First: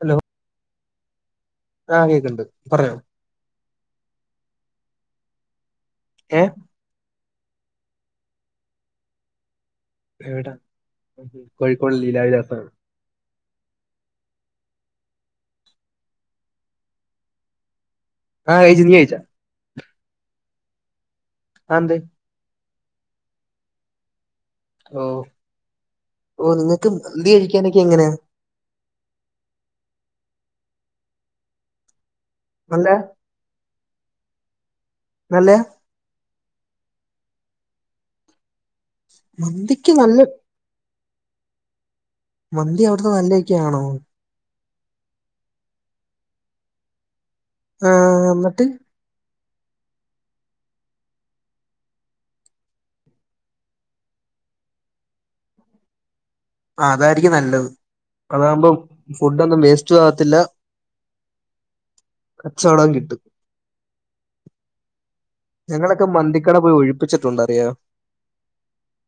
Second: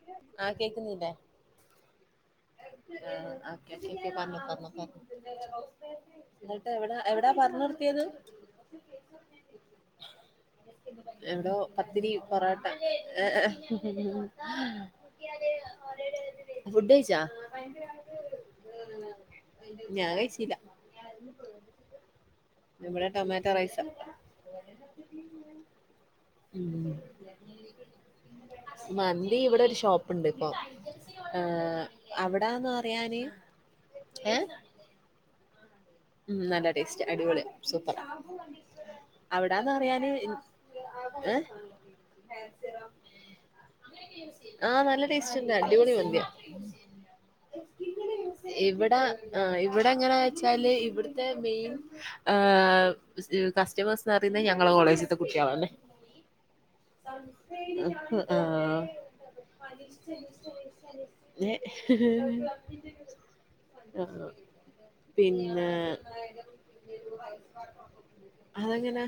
Hello ആഹ് കേക്കുന്നില്ലേ? ആഹ് കേക്ണ്ട്. പറഞ്ഞോ. [unintelligible] ഏഹ് ട്ടെവിടാ എവിടാ പറഞ്ഞ് നിർത്തിയത്? എവിടാ എടോ കോഴിക്കോട് പത്തിരി, പൊറോട്ട ലീലാവിലാസാണ് എ ഏഹ്. ഫുഡ് കഴിച്ചാ? ആഹ് കഴിച്ച്. നീ കഴിച്ചാ? ഞാൻ കഴിച്ചീല. അതെന്ത്? ഇവടെ ടൊമാറ്റോ റൈസാ. ഓഹ്, ഓഹ് ഉം നിങ്ങക്ക് മന്തി കഴിക്കാനൊക്കെ എങ്ങനാ? മന്തി ഇവിടെ ഒരു ഷോപ്പ് ണ്ട് ഇപ്പം. ഏഹ് അവിടാന്ന് നല്ല അറിയാന്, ഏഹ്? നല്ലയാ. ഉം നല്ല ടേസ്റ്റാ. അടിപൊളിയാ സൂപ്പറാ. അവിടാന്ന് മന്തിക്ക് പറയാന് നല്ല ഇ ഏഹ്? മന്തി അവിടുത്തെ നല്ലയൊക്കെയാണോ? ആ നല്ല ടേസ്റ്റ് ഉണ്ട് അടിപൊളി മന്തിയാ, ആഹ് എന്നിട്ട് ഇവിടാ ആ ഇവിടെ എങ്ങനാ വെച്ചാല് ഇവിടുത്തെ മെയിൻ കസ്റ്റമേഴ്സ് എന്ന് പറയുന്നത് ഞങ്ങടെ കോളേജിലെ കുട്ടികളാണ്. [unintelligible] നല്ലത് ഹ് ആ അതാകുമ്പം ഫുഡൊന്നും വേസ്റ്റും ആവത്തില്ല ഹ്ഹ്ഹ് കച്ചവടം കിട്ടും ആ പിന്നെ ആ ഞങ്ങളൊക്കെ മന്തിക്കട പോയി ഒഴിപ്പിച്ചിട്ടുണ്ട് അറിയാവോ അതെങ്ങനാ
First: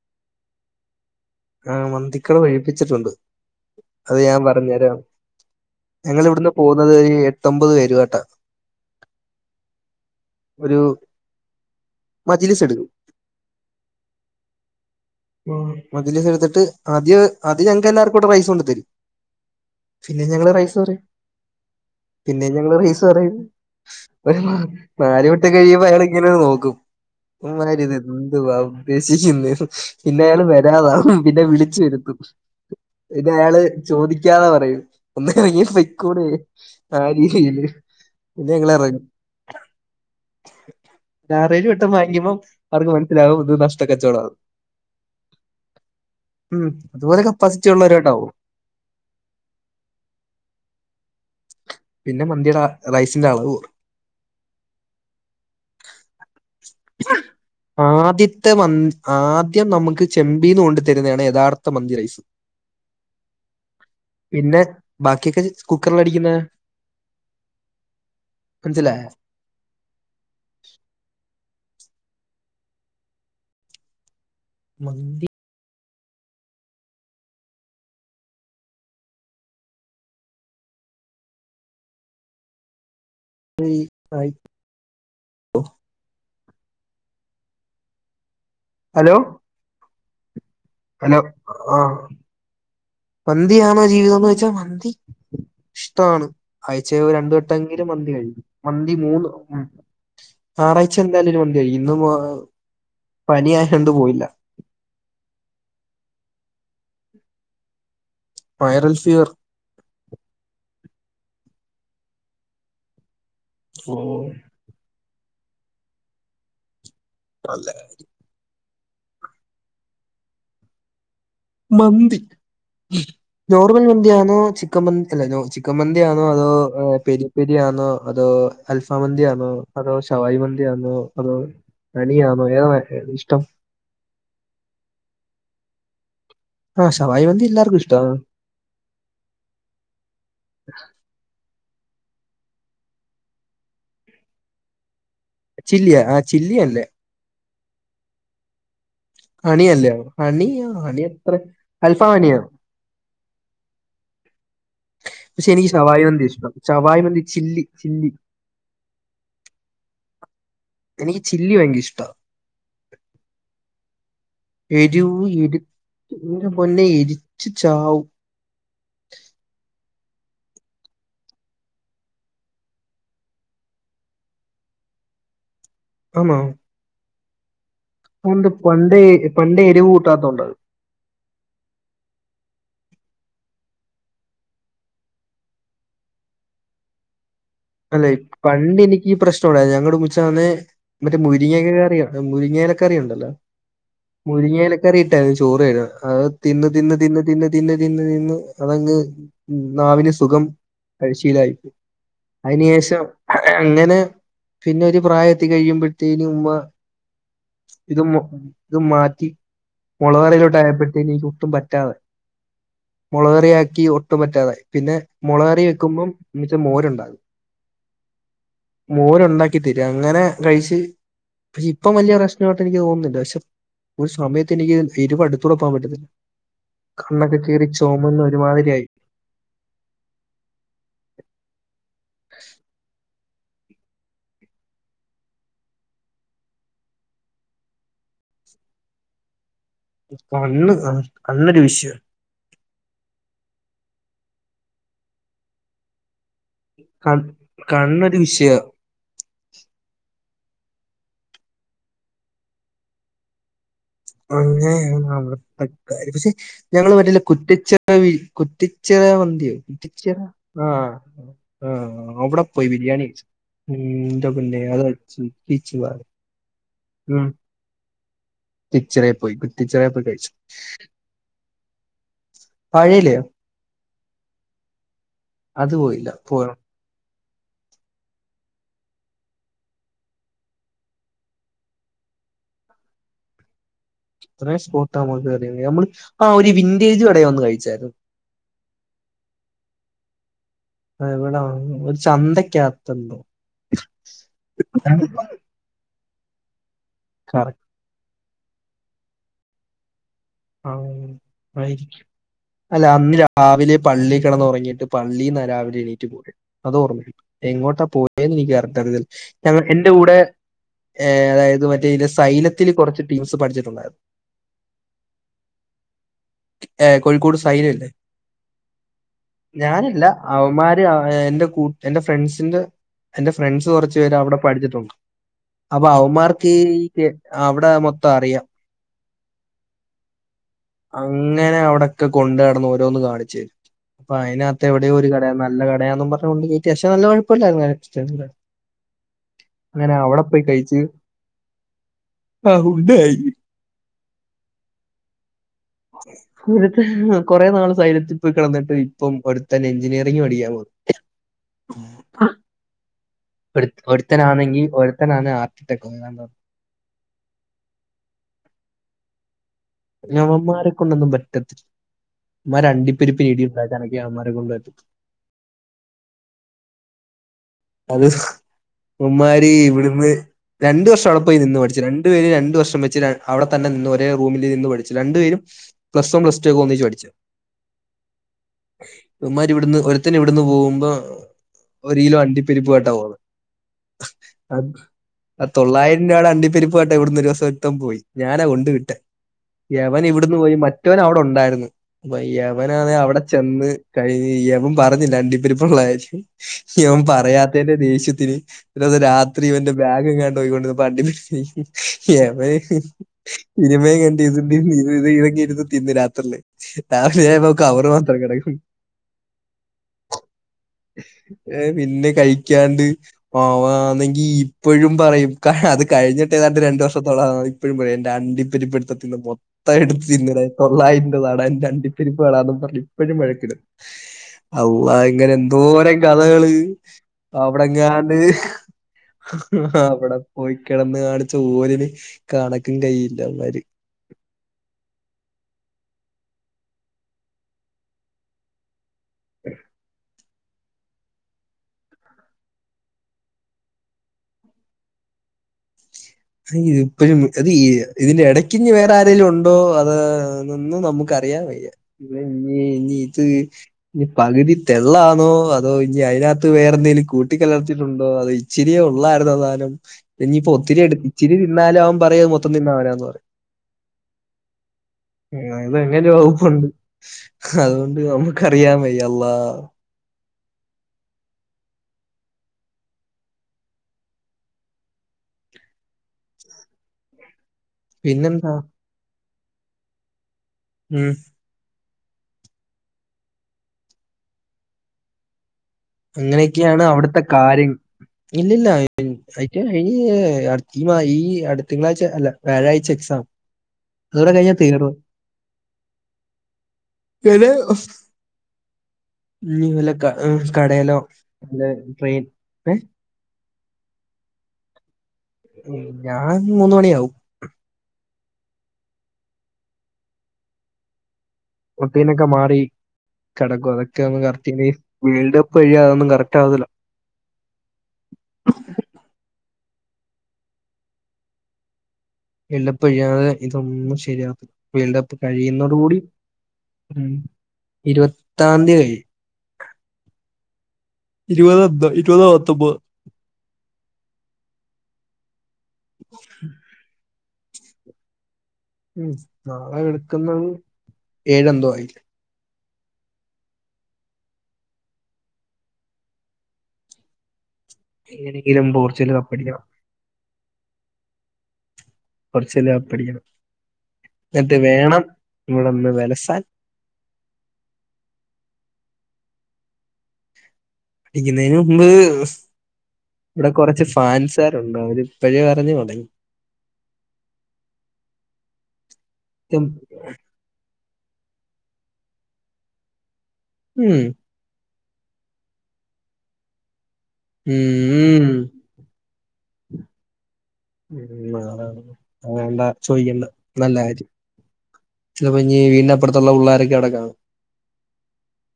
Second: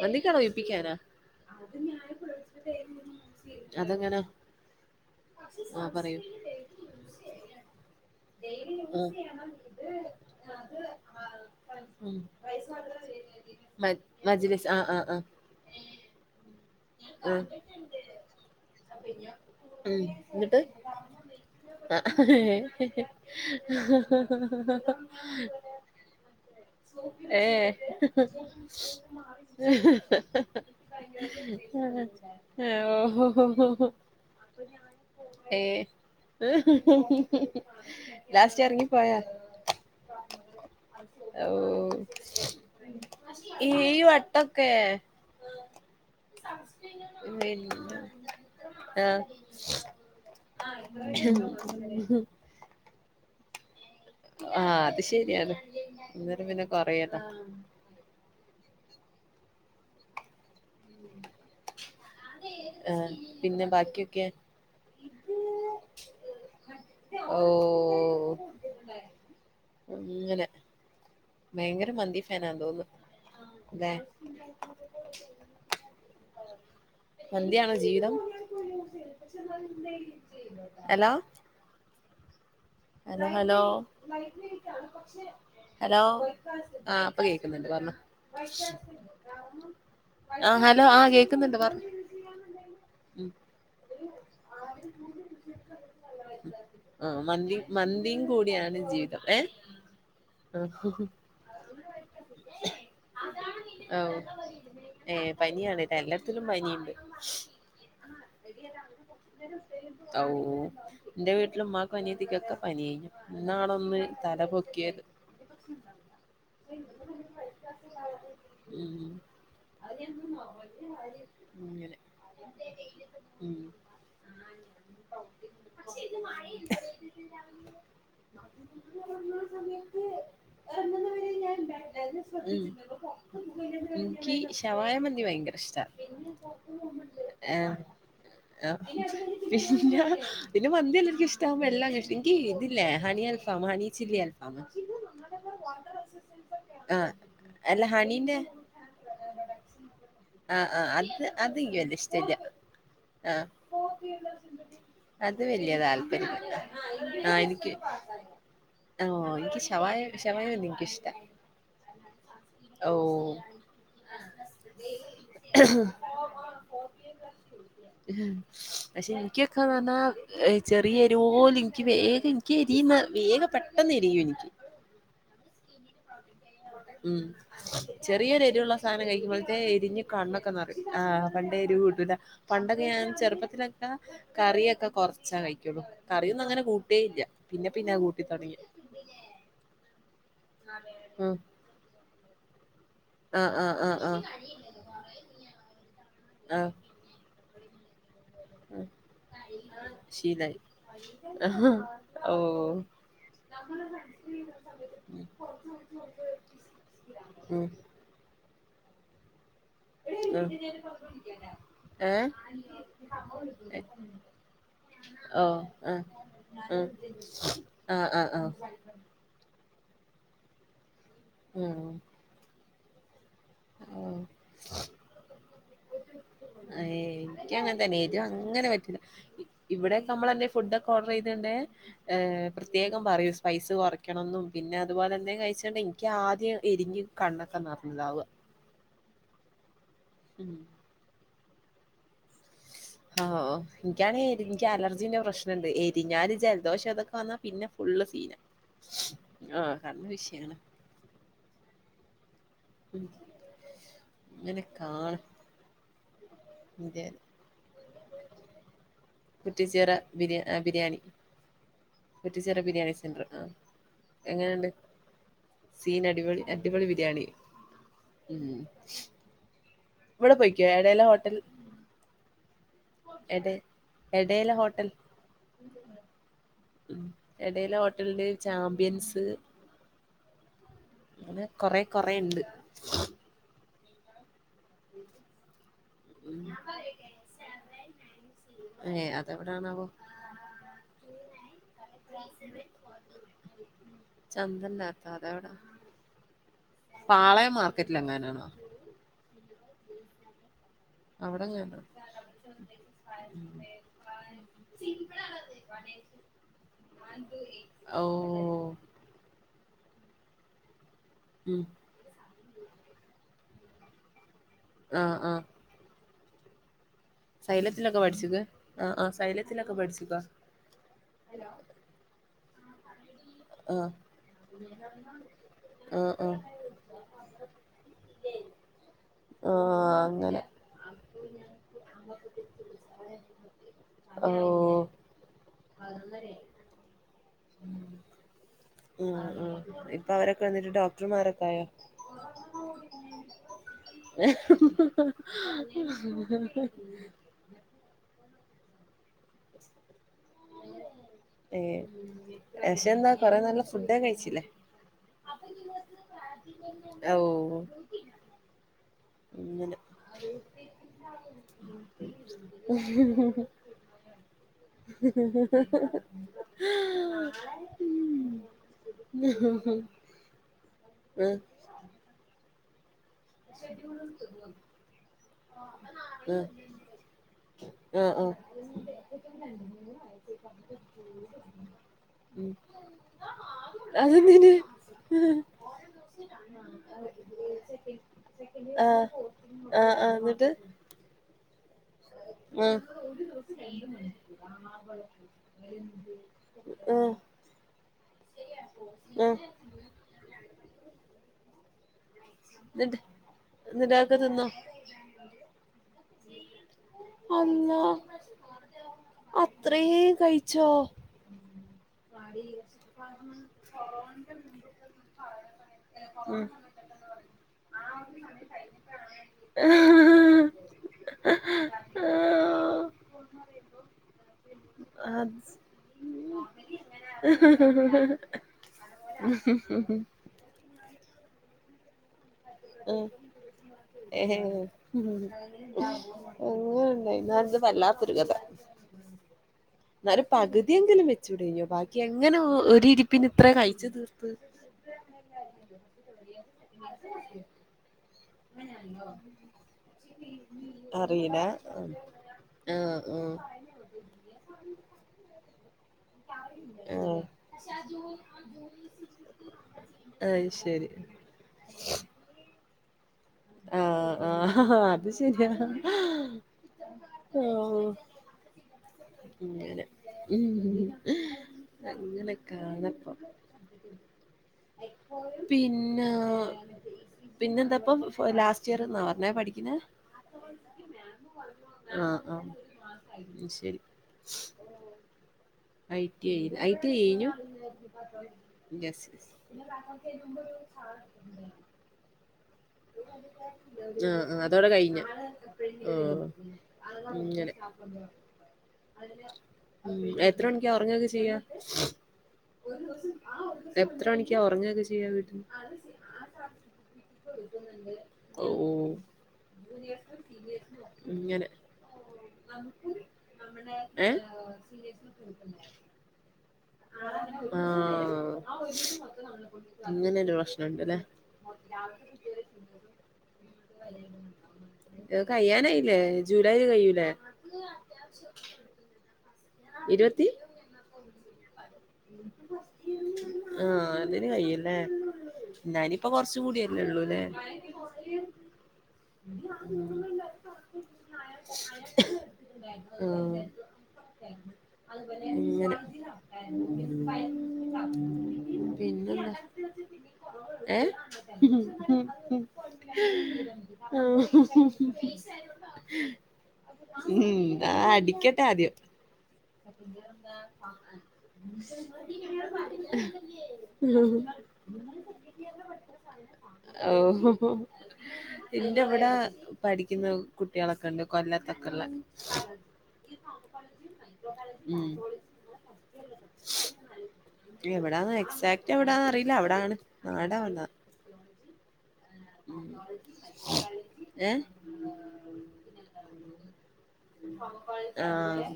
മന്തിക്കട ഒഴിപ്പിക്കാനാ ആ മന്തിക്കട ഒഴിപ്പിച്ചിട്ടുണ്ട്, അത് അതെങ്ങനെ ഞാൻ പറഞ്ഞു തരാം [unintelligible] ഞങ്ങള് ഇവിടുന്ന് പോകുന്നത് ഒരു എട്ടൊമ്പത് പേര് ആയിട്ടാ ഡെയിലി യൂസ് ചെയ്യണം, ഇത് ഒരു മജിലിസ് എടുക്കും മജിലീസ് ആ ആ ആ ആ മജിലീസ് എടുത്തിട്ട് ആദ്യ ആഹ് ആദ്യ ഞങ്ങക്ക് എല്ലാവർക്കും റൈസ് കൊണ്ടു തരും, ഉം പിന്നെ ഞങ്ങള് എന്നിട്ട് റൈസ് പറയും പിന്നെയും ഞങ്ങള് റൈസ് പറയും, നാല വട്ടം കഴിയുമ്പോ ഇങ്ങനെ നോക്കും അങ്ങന ഏഹ് ഇത് എന്തുവാ ഉദ്ദേശിക്കുന്നേന്ന്. പിന്നെ അയാൾ വരാതാ പിന്നെ വിളി ച്ചിരുത്തും ഏഹ് പിന്നേ അയാള് ഓഹ് ചോദിക്കാത പറയും ഒന്നറങ്ങി പോയ്‌ കൂടെ ആ ഏഹ് രീതില് പിന്നെ ലാസ്റ്റ് ഞങ്ങള് ഇറങ്ങു ഇറങ്ങിപ്പോയാ ഓ ആറ് ഏഴ് വട്ടം വാങ്ങിക്കുമ്പം അവർക്ക് മനസ്സിലാകും ഇത് നഷ്ടക്കച്ചവടാണെന്ന് ക്കെ ഉം അതുപോലെ കപ്പാസിറ്റി ഉള്ളവരോട്ടാവും ആഹ [inaudible] റൈസിൻ്റെ അളവ് കുറ ആഹ അത് ശരിയാണ അന്നേരം പിന്നെ കൊറയല്ലാ ആദ്യത്തെ മ ആദ്യം നമുക്ക് ചെമ്പീന്ന് കൊണ്ട് തരുന്നതാണ് യഥാർത്ഥ മന്തിറൈസ് ആഹ് പിന്നെ ബാക്കിയൊക്കെ പിന്നെ ബാക്കിയൊക്കെ കുക്കറിൽ അടിക്കുന്ന ഓഹ് മനസ്സിലായോ? അങ്ങനെ ഭയങ്കര മന്തി ഫാനാ തോന്നുന്നു അതെ മന്തി മന്തിയാണോ ജീവിതം ഹെലോ ഹെലോ ഹലോ ആയി. ഹലോ ആഹ് ഇപ്പൊ കേക്കുന്നുണ്ട് പറഞ്ഞോ ഹലോ ആഹ് ഹലൊ ഹലോ ആഹ് മന്തിയാണോ ജീവിതംന്ന് വെച്ചാ മന്തി ഇഷ്ടമാണ് ആഴ്ചയിൽ ആഹ് രണ്ടു മന്തി വട്ടെങ്കിലും മന്തി മന്തിയും കഴിക്കും കൂടിയാണ് മന്തി ജീവിതം മൂന്ന് ഉ ഏഹ് ഞായറാഴ്ച എന്തായാലും ഒരു മന്തി കഴിക്കും ഇന്നിപ്പോ പനിയായൊണ്ട് പോയില്ല ഏഹ് പനിയാണ്ലേ എല്ലാടത്തിലും പനിയുണ്ട് വൈറൽ ഫീവർ എന്റെ വീട്ടില ഉമ്മാക്ക് അനിയത്തിക്കൊക്കെ പനി ആയിന്നു ഓ ഇന്നാണൊന്നു തല പൊക്കി [inaudible] അതെ [inaudible] മന്തി ഉം നോർമൽ മന്തിയാണോ ചിക്കൻ മന്തി അല്ല ചിക്കൻ മന്തിയാണോ അതോ പെരി പെരിയാണോ അതോ അൽഫം മന്തിയാണോ അതോ ശവായി മന്തിയാണോ അതോ അണിയാണോ ഏതാണ് ഇഷ്ടം ഉം ഇൻക് ശവായ മന്തി ഭയങ്കര ഇഷ്ടാ ആഹ് ശവായി മന്തി എല്ലാർക്കും ഇഷ്ടവാ ആ പിന്നെ പിന്നെ മന്തി എല്ലാർക്കും ഇഷ്ടാവകുമ്പോ എല്ലാം അങ്ങ്ഇഷ്ടാ എനിക്കി ഇതില്ലേ ഹണി അൽഫാം ഹണി ചില്ലി അൽഫാം ചില്ലിയാ ആഹ് ചില്ലിയല്ലേ അല്ല ഹണിന്റെ അണിയല്ലേ അണിയാ ആഹ ആഹ് അണി അത് എത്ര അത് വല്യ അൽഫാം ഇഷ്ടമല്ല അണിയാണ് ആഹ അത് പക്ഷെ എനിക്ക് വല്യ ഷവായി മന്തി താല്പര്യല്ല ഇഷ്ടം ഷവായി മന്തി ആഹ് ചില്ലി എനിക്ക് ചില്ലി ആഹ് എനിക്ക് ശവായ ശവായ ആണ് എനിക്ക ഇഷ്ട എനിക്ക് ചില്ലി ഭയങ്കര ഇഷ്ടമാണ് ഓഹ് എരിവ് ഇൻക് എന്റെ പൊന്നെ എരിച്ചു ചാവും പക്ഷെ എനിക്കൊക്കെന്ന് പറഞ്ഞാ ചെറിയോരെറിവുപോലും എനിക്ക് വേഗം എനിക്ക് എരിന്ന് വേഗം പെട്ടെന്ന് എരിയും എനിക്ക് ആണോ ഉം അതുകൊണ്ട് ചെറിയൊരെരിവുള്ള പണ്ടേ സാധനം കഴിക്കുമ്പോഴത്തെ പണ്ടേ എരിവ് എരിഞ്ഞു കൂട്ടാത്തോണ്ട് കണ്ണൊക്കെ നറയും ആഹ് പണ്ടേ ഒരുയെരു കൂടുതലാ പണ്ടൊക്കെ ഞാൻ ചെറുപ്പത്തിലൊക്കെ കറിയൊക്കെ കൊറച്ച കഴിക്കുള്ളൂ കറിയൊന്നും അങ്ങനെ കൂട്ടേ ഇല്ല പിന്നെ പിന്നാ അല്ലേ കൂട്ടി തൊടങ്ങിയെ. പണ്ട് എനിക്കി ഈ പ്രശ്നം ഉണ്ടായിരുന്നേ ഞങ്ങടെ [unintelligible] മറ്റേ ഉം മുരിങ്ങക്ക കറി മുരിങ്ങയിലെ കറി ഉണ്ടല്ലോ ആഹ് ആഹ് ആഹ് ആഹ് മുരിങ്ങയിലക്കറി ഇട്ടാ ചോറ് തരാ അഹ് തിന്ന് ആഹ് തിന്ന് തിന്ന് തിന്ന് തിന്ന് തിന്ന് തിന്ന് അതങ്ങ് നാവിന് സുഖം [inaudible] അതിന് ഉം ശേഷം അങ്ങനെ പിന്നെ ഒരു പ്രായം എത്തി കഴിയുമ്പോഴത്തേന് ഉമ്മാ [inaudible] ഇത് മ് ഇത് മാറ്റി ഉം മുളകറയിലോട്ട് ആയപ്പെട്ട്നി എനിക്ക് ഒട്ടും പറ്റാതെആയി ഏഹ് മുളകറിയക്കി ഒട്ടും പറ്റാതായി പിന്നെ മുളകറി വെക്കുമ്പോം മ്മച്ചി മോരുണ്ടാകും ആഹ ആഹ ആഹ് മോര ഉണ്ടാക്കി തര അങ്ങനെ കഴിച്ച് പക്ഷെ ഉം ഇപ്പം വലിയ പ്രശ്നമായിട്ട് എനിക്ക് തോന്നുന്നില്ല പക്ഷെ ഒരു ഓഹ് സമയത്ത് എനിക്ക് ഐരുവ അടുത്തൂടെ പോകാൻ പറ്റത്തില്ല അ കണ്ണൊക്കെ എനിക് കീറി അങ്ങനെ തന്നെ ഏരു ചുമന്ന് അങ്ങനെ ഒരുമാതിരിയായി. പറ്റില്ല ഇവിടെയക്കെ നമ്മൾ എന്റെ ഫുഡൊക്കെ ഓർഡർ ചെയ്തണ്ട് പ്രത്യേകം പറയും പൈസ കുറയ്ക്കണന്നെന്നും പിന്നെ അതുപോലെ തന്നെ കഴിച്ചണ്ട് എനിക്ക് ആദ്യം എരിഞ്ഞ് കണ്ണൊക്കെ നിറന്നതാവുക ഉം കണ്ണ് ആ കണ്ണരു വിഷയം ആഹ എനിക്കാണെ എനിക്ക് അലർജിന്റെ പ്രശ്നുണ്ട് എരിഞ്ഞാല് ചേൽ ദോഷം അതൊക്കെ കൺ വന്നാ പിന്നെ ഫുള്ള് കണ്ണൊരു സീന വിഷയാ. ആഹ കാരണ വിഷയങ്ങ ഉ [unintelligible] അങ്ങനെയാണ് അവിടുത്തെക്കാര് പക്ഷെ ഞങ്ങള് ഇന്ത്യേല് പറ്റല്ല കുറ്റിചിറ കുറ്റി ച്ചിറ മന്തി ഓ കുറ്റിച്ചിറ ബിരി ആ ബിരിയാണി ആ അവിടെ കുറ്റിച്ചിറ പോയി ബിരിയാണി കഴി സെന്റർ ആഹ് ഉ ഇന്തപ്പെ എങ്ങനെണ്ട് സീൻ അടിപൊളി അടിപൊളി ബിരിയാണി [unintelligible] ഉം റ്റിച്ചറ പോയി റ്റിച്ചറെ പോയി കഴിച്ചു. ഇവിടെ പോയിക്കോ ഇടയിലെ ഹോട്ടൽ പഴയല്ലേ എടെ എടയില ഹോട്ടൽ അത് പോയില്ല പോണം ഉ ഇടയിലെ ഹോട്ടലില് ചാമ്പ്യൻസ് അങ്ങനെ കൊറെ കൊറെ ഉണ്ട് അത്ര സ്പോട്ട ന നമ്മ ആ ഉം ഒരു വിൻറേജ്കടെ വന്ന് കഴിച്ചായിരുന്നു ഏ അത് എവിടണാവോ ആ എവിട ഒരു ചന്തക്കകത്തുണ്ട് ചന്തല്ലാത്ത അതെവിടാ പാളയം കറക്റ്റ് മാർക്കറ്റിൽ എങ്ങനാണോ ആ [unintelligible] അവിടെ എങ്ങന്നോ ആയിരിക്കും അല്ല അന്ന് രാവിലെ പള്ളിൽ കിടന്ന് ഉറങ്ങിയിട്ട് പള്ളിന്ന് രാവിലെ എണീറ്റ് പോയ അത് ഒർമ്മ ഇല്ല എങ്ങോട്ടാ ഓ പോയന്ന് എനിക്ക് കറക്റ്റ് അറിയത്തില്ല ഞ എന്റെ കൂടെ ഉം അതായത് മറ്റേ ഇതി സൈലത്തില് കുറച്ച് ടീംസ് പഠിച്ചിട്ടുണ്ടായിരുന്നു ആഹ് ആഹ് ഏഹ് കോഴിക്കോട് സൈനല്ലേ സൈലത്തിലൊക്കെ പഠിച്ചത് ആ ആ സൈലത്തിലൊക്കെ ഞാനല്ല പഠിച്ചതാ അവന്മാര് എന്റെ കൂ എന്റെ ഫ്രണ്ട്സിന്റെ എന്റെ ഫ്രണ്ട്സ് ആ കുറച്ചു പേര് അവിടെ പഠിച്ചിട്ടുണ്ട് അപ്പൊ ആ ആ അവന്മാർക്ക് അവിടെ മൊത്തം അറിയാം ആഹ് അങ്ങനെ അങ്ങനെ അവിടെക്കെ കൊണ്ട് നടന്ന് ഓരോന്ന് കാണിച്ച തരും അപ്പൊ അതിനകത്ത് ഓ എവിടെ ഒരു കട നല്ല കടയാന്നും പറഞ്ഞ കൊണ്ട് കേറ്റി പക്ഷെ നല്ല കുഴപ്പില്ലായി ഉം ഉം ഇപ്പൊ അവരൊക്കെ വന്നിട്ട് ഡോക്ടർമാരൊക്കെ ആയോ ആഹ് ഉണ്ട ആയി [unintelligible] കുറെ നാള് സൈലത്തിൽ പോയി കിടന്നിട്ട് ഇപ്പൊ ഒരുടുത്തന് എഞ്ചിനീയറിംഗ് പഠിക്കാൻ പോയി ഏ പക്ഷെ എന്താ കൊറെ നല്ല ഫുഡൊക്കെ കഴിച്ചില്ലേ ഒരുത്തനാണെങ്കിൽ ഒരുത്തനാണ് ആർട്ടത്തെക്ക ഔ ഇന്നലെ അവന്മാരെ കൊണ്ടൊന്നും പറ്റത്തില്ല അവന്മാർ അണ്ടിപ്പെരുപ്പിന് ഇടി ഉണ്ടാക്കാനൊക്കെ അവന്മാരെ കൊണ്ട് പറ്റും [unintelligible] [unintelligible] അത് ഇവന്മാര് ഇവിടുന്ന് രണ്ട് വർഷം അവിടെ പോയി നിന്ന് പഠിച്ചു ര രണ്ടുപേര് രണ്ടു വർഷം വെച്ച് അവിടെ തന്നെ നിന്ന് ഒരേറൂമിൽ നിന്ന് പഠിച്ചു രണ്ടു പേരും പ്ലസ് വൺ ഉം പ്ലസ് ടു ഉം ഒക്കെ ഒന്നിച്ച് പഠിച്ച ആഹ് ആഹ് ഉം ഇവൻമാരി ഇവിടുന്ന് ഒരുത്തന് ഇവിടുന്ന് പോകുമ്പോ ഒരു കിലോ അണ്ടിപ്പരിപ്പ് ആ അ ആ തൊള്ളായിരം രൂപയുടെ അണ്ടിപ്പെരിപ്പ് കെട്ടെ ഇവിടുന്നരു ദിവസം ഓർത്ഥം പോയി ഞാനാ കൊണ്ട വിട്ട് ആഹ് ആഹ് യവൻ ആഹ് ഇവിടുന്ന് എന്നിട്ട് പോയി മറ്റവൻ അവിടെ ഉണ്ടായിരുന്നു അപ്പൊ ആഹ് യവനാണ് അവിടെ ചെന്ന് കഴിഞ് യവൻ പറഞ്ഞില്ല അണ്ടിപ്പരിപ്പ്ള്ള കാര്യം ഞം ആഹ് പ യാത്തന്റെ ദേഷ്യത്തിന്. പിന്നെ അതെന്നെ ആഹ് രാത്രി ഇവെന്റെ ബാഗ് ങ്ങാണ്ട് ഒഴിവുണ്ട് എന്ന് പർഞ്ഞി ങ്ങട്ട് യെവെൻ എന്നിട്ട് എന്നിട്ട് ഇനിമയ് അതൊക്കെ എന്തെയ്തു തിന്നോ ഇതൊക്കെ ഇരുന്ന് തിന്ന് രാത്രില്ലെ. രാവിലെ ആയപ്പോ അള്ളാ കവറ് മാത്രം കെട്കുണ്ട്. അത്രയും കഴിച്ചോ ഏഹ് പിന്നെ കൈ രിക്കാണ്ട്. ആഹ് ഒന്നെങ്കി ഇപ്പഴും പറയും അത് കഴിഞ്ഞിട്ട് ഏതാണ്ട് ര രണ്ട് വർഷത്തോളം ആയി. ഇപ്പഴും പറയും എന്റെ അണ്ടിപ്പരിപ്പ് എടുത്ത് തിന്നു മൊ ത്ത എട്ത്ത് തിന്ന്ണ്. തൊള്ളായിന്റെ താടാ ഇന്റെ അണ്ടിപ്പരിപ്പ് താടാന്നും പർഞ് ഇപ്പഴും വഴക്കിടും. ഔ അങ്ങെനെ എന്തോരം കഥകള്. ഔടെങ്ങാണ്ട്. അങ്ങനെണ്ടായിന്ന് ആഹ് അ ഹ് ഔടെ പോയി കെട്ന്ന് കാണിച്ച് ഓലിനി കണക്കും കയ്യുല്ല അവമ്മാര്. ഏഹെ ഉം. അങ്ങനാണ്ട് കഴിഞ്ഞു. ന്നാലും ഇത് വല്ലാത്തൊരു കഥ. [inaudible] [inaudible] എന്നാലും പകുതിയെങ്കിലും വെചൂടിഞ്ഞോ ബാക്കി എങ്ങനെ ഒരിപ്പിന് ഇത്ര കഴിച്ചു തീർത്ത പ്പഴും അത് ഇതിന്റെ ഇട ക്കിനിഞ് വേറെരെേലുണ്ടോ അതൊന്നും നമുക്ക് അറിയില്ല അറിയൻ വയ്യ ഇ ഇനി ഇനി ആഹ് ഇത് ആഹ് ന പകുതിത്തെള്ളാണോ അ അതോ ഇഞ്ഞി അയിനകത്ത് വേറെ ന്തെലും ആഹ് കൂട്ടി ക്കലർത്തിയിട്ടുണ്ടോ അതൊ ഇച്ചിരി ഒള്ളായിര്ന്നൊ സാനം. അത് ഇഞ്ഞിപ്പോ ഒത്തിരി ശരി എടു ഇച്ചിരിതിന്നാലും അവൻ പറയും മൊത്തം തിന്നാ അവനാന്ന് പറയും. ആഹ് ആഹ് അത് ഉം ശരിയാ അയ്ന്ന് അങ്ങെനെ വകുപ്പ്ണ്ട്. ഓഹ് അതൊണ്ട് നമ്മക്കറിയാ വയ്യ അള്ളാ. അങ്ങനെ ഉം. അങ്ങെനെക്കാണപ്പം. പിന്ന പിന്നെന്താപ്പൊ? ഇപ്പൊ പിന്നെന്താ? ലാസ്റ്റ് ഇയെർന്നാ പർഞ്ഞേ പഠിക്ക്ന്നെ? ഉം ആഹ്, ആഹ് ഹ് ശെരി. ഐ ട്ടി ഐ, ഐ അങ്ങനെയൊക്കെയാണ് ട്ടി ഐ അവിടുത്തെ കയ്ഞ്ഞു. കാര്യങ്ങൾ. ഇല്ലില്ല. യെസ്, യെസ് അതിന്റെ കഴിഞ്ഞ് അടുത്ത ഈ മാ- ഈ അടുത്ത തിങ്കളാഴ്ച അല്ല. വ്യാഴാഴ്ച എക്സാം. ആഹ്, അതോടെ ആഹ് കഴിഞ്ഞാൽ അതൗടെ തീർന്നു കഴ്‌ഞ്ഞു. ആഹ് പിന്നെ അങ്ങെനെ. ഇനി വല്ല ഉം ക- എത്ര ഏഹ് മണിക്യ കടയിലോ ഉർങ്ങൊക്കെ ചെയ്യാ. വല്ല ട്രെയിൻ ഏ എത്ര മണിക്ക ഒർങ്ങൊക്കെ ചെയ്യാ വീ ഞാൻ മൂന്ന് മണിയാവും. ഔ അങ്ങെനെ. മുട്ടീനൊക്കെ മാറി കെടക്കുവ. ഏഹ് അതൊക്കെന്ന് കർ ട്ട്ല്. വേൾഡ് കപ്പ് കയ്യാ അഹോന്നും കറെക്റ്റ് ആവതില്ല. ആഹ്. അങ്ങെനെരു പ്രശ്നണ്ട്ലെ. വേൾഡ് കപ്പ് കഴിയാതെ ഇതൊന്നും ശരിയാവത്തില്ല വേൾഡ് കപ്പ് ഇത് കഴിയുന്നതോടുകൂടി കയ്യാനായില്ലേ? ജൂലായൊക്കെ കയ്യൂലെ? ഇരുത്താംന്തി കയ്യും. ഇരൊത്തി ഇരുവതോ എതൊ. ഇരുവതോ പത്തൊമ്പതൊ. ആഹ് അതിന് കയ്യും ലെ. ന്നാ നിപ്പോ കൊർച്ച് കുടിയല്ലെള്ളു ലെ. ഉം നാളെ വെളുക്കുന്ന. ഏഴൊ എന്തോ ആയി. ആഹ് ഇങ്ങനെ എങ്ങനെയെങ്കിലും പോർച്ചുഗൽ പിന്നെന്താ കപ്പടിക്കണം ഏഹ് ഉം പോർച്ചുഗൽ ഹേ കപ്പടിക്കണം എന്നിട്ട് ഹ്മ്മ്, വേണം പൈസേ യാലും ഇവിടെ ഒന്ന് വിലസാൻ ണ്ടാവും ഉം, ആ അടിക്കട്ടെ ആദ്യം അടിക്കുന്നതിന് മുമ്പ് [unintelligible] [unintelligible] ഇപ്പഴേ അറിഞ്ഞോ മതി ഇന്റെ ഇവിടെ ഉം. പഠി ക്കുന്ന് കുട്ടികളൊക്കെണ്ട് കൊല്ലത്തൊക്കെ ഉള്ള ഉം ഉം, എവിടാന്ന. ഉം. എക്സ് റ്റ് എവിടാന്ന് അറില്ല അവിടാണ് നാടാണ് ഉം, നാടാണ് അ വേണ്ടാ ചോദിക്കണ്ട നല്ല കാര്യം. ഏഹ് അപ്പഞ്ഞി വീടിനപ്പുറത്തുള്ള പുള്ളാരൊക്കെ അവിടെ കാണും [unintelligible] ആഹ്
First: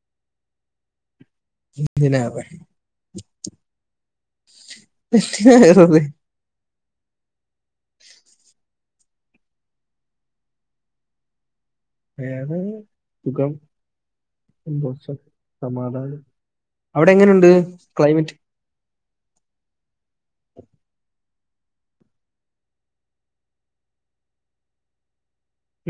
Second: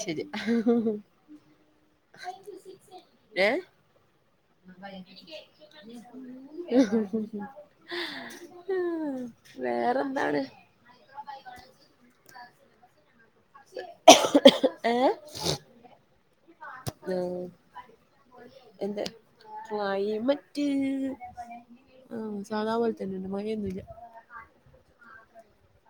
ശരി എന്തിനാ ഏഹ് എനിക്കൊക്കെ എന്തിനാ വെറുതെ? ഏറ്റവും വലുത് വേറെന്താണ് വേറെ ഏന്താ ഏഹ് സമാധാനം. അവിടെ ഉം എങ്ങനെയുണ്ട് ക്ലൈമറ്റ്? എന്റെ ക്ലൈമറ്റ് ആ സാധാ പോലെതന്നേണ് മഴ ഒന്നുല്ല.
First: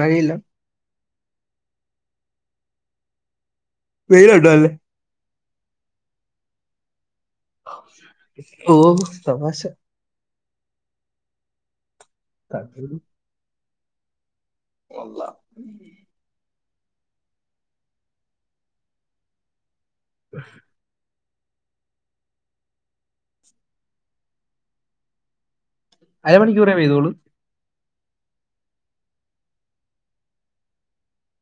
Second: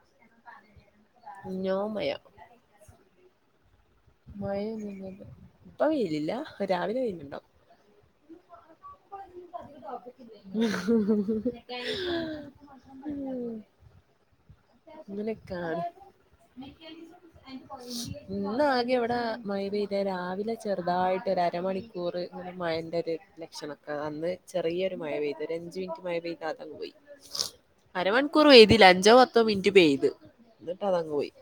മഴയില്ല നോ മഴ വെയിലുണ്ടോ അല്ലേ? മയന്നൂല്ലല്ലോ, പ്പ വെയിലില്ല രാവിലെ വെയില്ണ്ടാവും. ഓ തമാശ ഹ് ഹ് ഹ്മ്മ് രണ്ടായിരത്തിഒമ്പതി ങ്ങനെക്കാണ്. അതായത് മെക്കാനിസം വ്ടെ മയാ പെയ്തേ രാവിലെ ചെർ തായിട്ട് ഒരുഅരമണിക്കൂർ മഴൻ്റെ ഒരു ലക്ഷണൊക്കെ അന്ന് ചെറിയൊരു മഴ പെയ്തു അഞ്ച് മിനിറ്റ് മയാ പെയ്ത അരമണിക്കൂറേ അതങ്ങ് പോയി. പെയ്തോളൂ? അരമണിക്കൂർ പെയ്തില അഞ്ചോ പത്തോ മിനിറ്റ് പെയ്ത് ഇന്നിട്ട് അതങ്ങ് പോയി